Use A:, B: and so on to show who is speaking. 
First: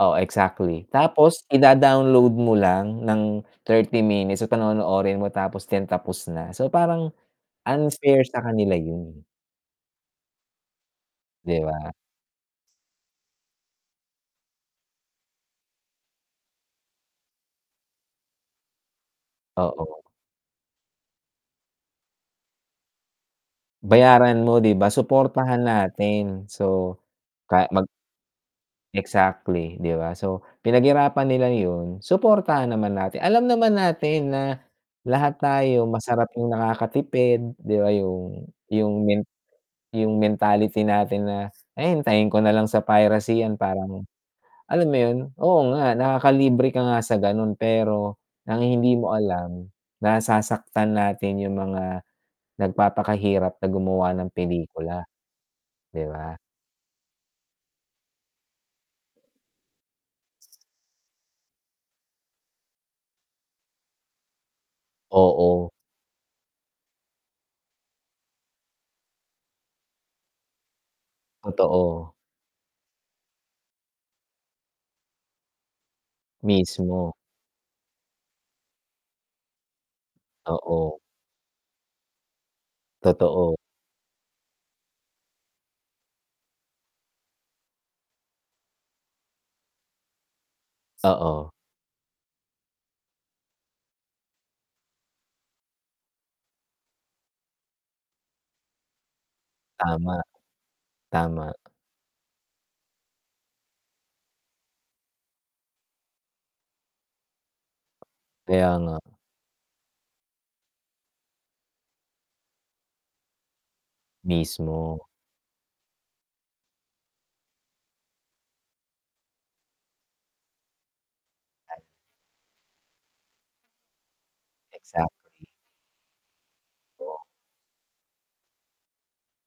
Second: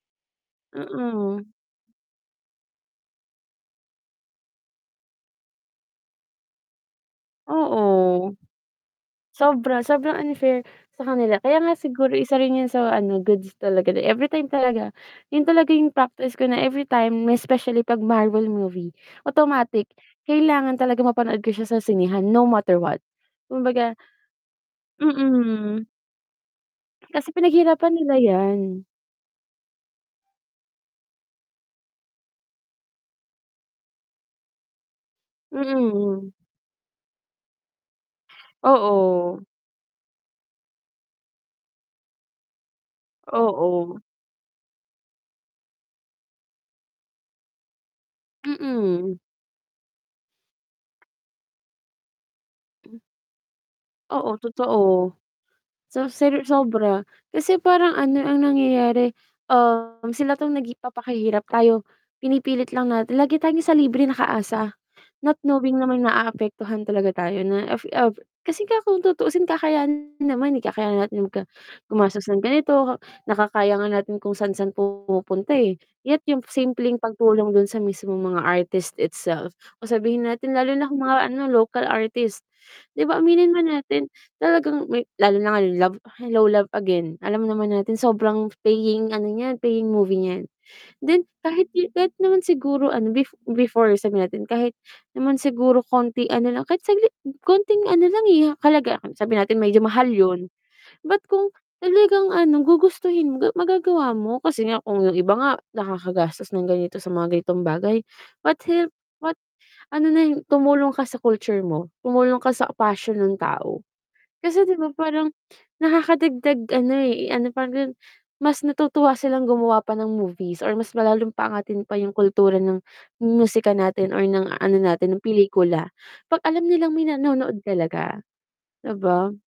A: Oh, exactly, tapos
B: Mm.
A: ida-download mo lang ng 30 minutes so panonoorin mo tapos 10:00 tapos na. So, parang unfair
B: Oo.
A: sa kanila yun.
B: Sobra. Sobrang unfair sa kanila,
A: Di
B: kaya nga
A: ba?
B: siguro isa rin yun sa ano, goods talaga na everytime talaga, yun talaga yung practice ko na everytime may especially 'pag Marvel movie, automatic,
A: Oo.
B: kailangan talagang mapanood ko siya sa sinehan no matter what. Kumbaga
A: Bayaran mo 'di ba? suportahan
B: Mm.
A: natin. So,
B: Kasi
A: ka mag
B: pinag-hirapan nila yan.
A: exactly, 'di ba so, pinag-hirapan nila yun, suportahan naman natin, alam naman natin na lahat tayo
B: Mm.
A: masarap
B: Hmm.
A: yung nakakatipid 'di ba yung yung men
B: Oo.
A: yung mentality natin na hintayin ko nalang sa piracy yan
B: Oo.
A: parang alam mo yun, oo nga nakakalibre ka nga sa ganun pero, ang hindi mo
B: Mm.
A: alam, nasasaktan natin yung mga
B: Hmm.
A: nagpapaka-hirap na gumawa ng
B: Oo
A: pelikula.
B: totoo. So,
A: Di ba?
B: sar sobra kasi parang ano ang nangyayari, Um, sila 'tong napapakahirap tayo pinipilit lang natin lagi tayong sa libreng naka-asa, not
A: Oo.
B: knowing namang na-aapektuhan talaga tayo na af ah, kasi kung tutuusin kakay naman eh, kakayanan natin magka
A: Totoo.
B: gumastos ng ganito, nakakaya nga natin kung saan-saan pumunta eh. Yet, yung simpleng
A: Mismo.
B: pagtulong dun sa mismong mga artist itself o sabihin natin lalo na kung
A: Oo.
B: mga ano local artist, di ba aminin
A: Totoo.
B: man natin, talagang may lalo na nga love Hello Love Again, alam naman natin sobrang paying ano niyan, paying movie niyan. Then,
A: Oo.
B: kahit kahit naman siguro ano bef before sabihin natin kahit naman siguro konting ano lang, kahit saglit konting ano lang eh, ha halaga sabihin natin medyo mahal
A: Tama.
B: yun. Ba't kung
A: Tama.
B: talagang ano, gugustuhin mo, ga magagawa mo kasi nga kung yung iba nga, nakakagastos ng ganito sa mga ganitong bagay, ba't
A: Kaya
B: help
A: nga.
B: ba ano na yung tumulong ka sa culture mo, tumulong ka sa passion ng tao. Kasi di ba
A: Mismo.
B: parang nakaka-dagdag ano eh, eh, ano pa rin mas natutuwa silang gumawa pa ng movies or mas lalong pa-angatin pa yung kultura ng musika natin or ng ano natin, ng
A: Exactly.
B: pelikula, 'pag alam nilang may
A: Totoo.
B: nanonood talaga. Di ba?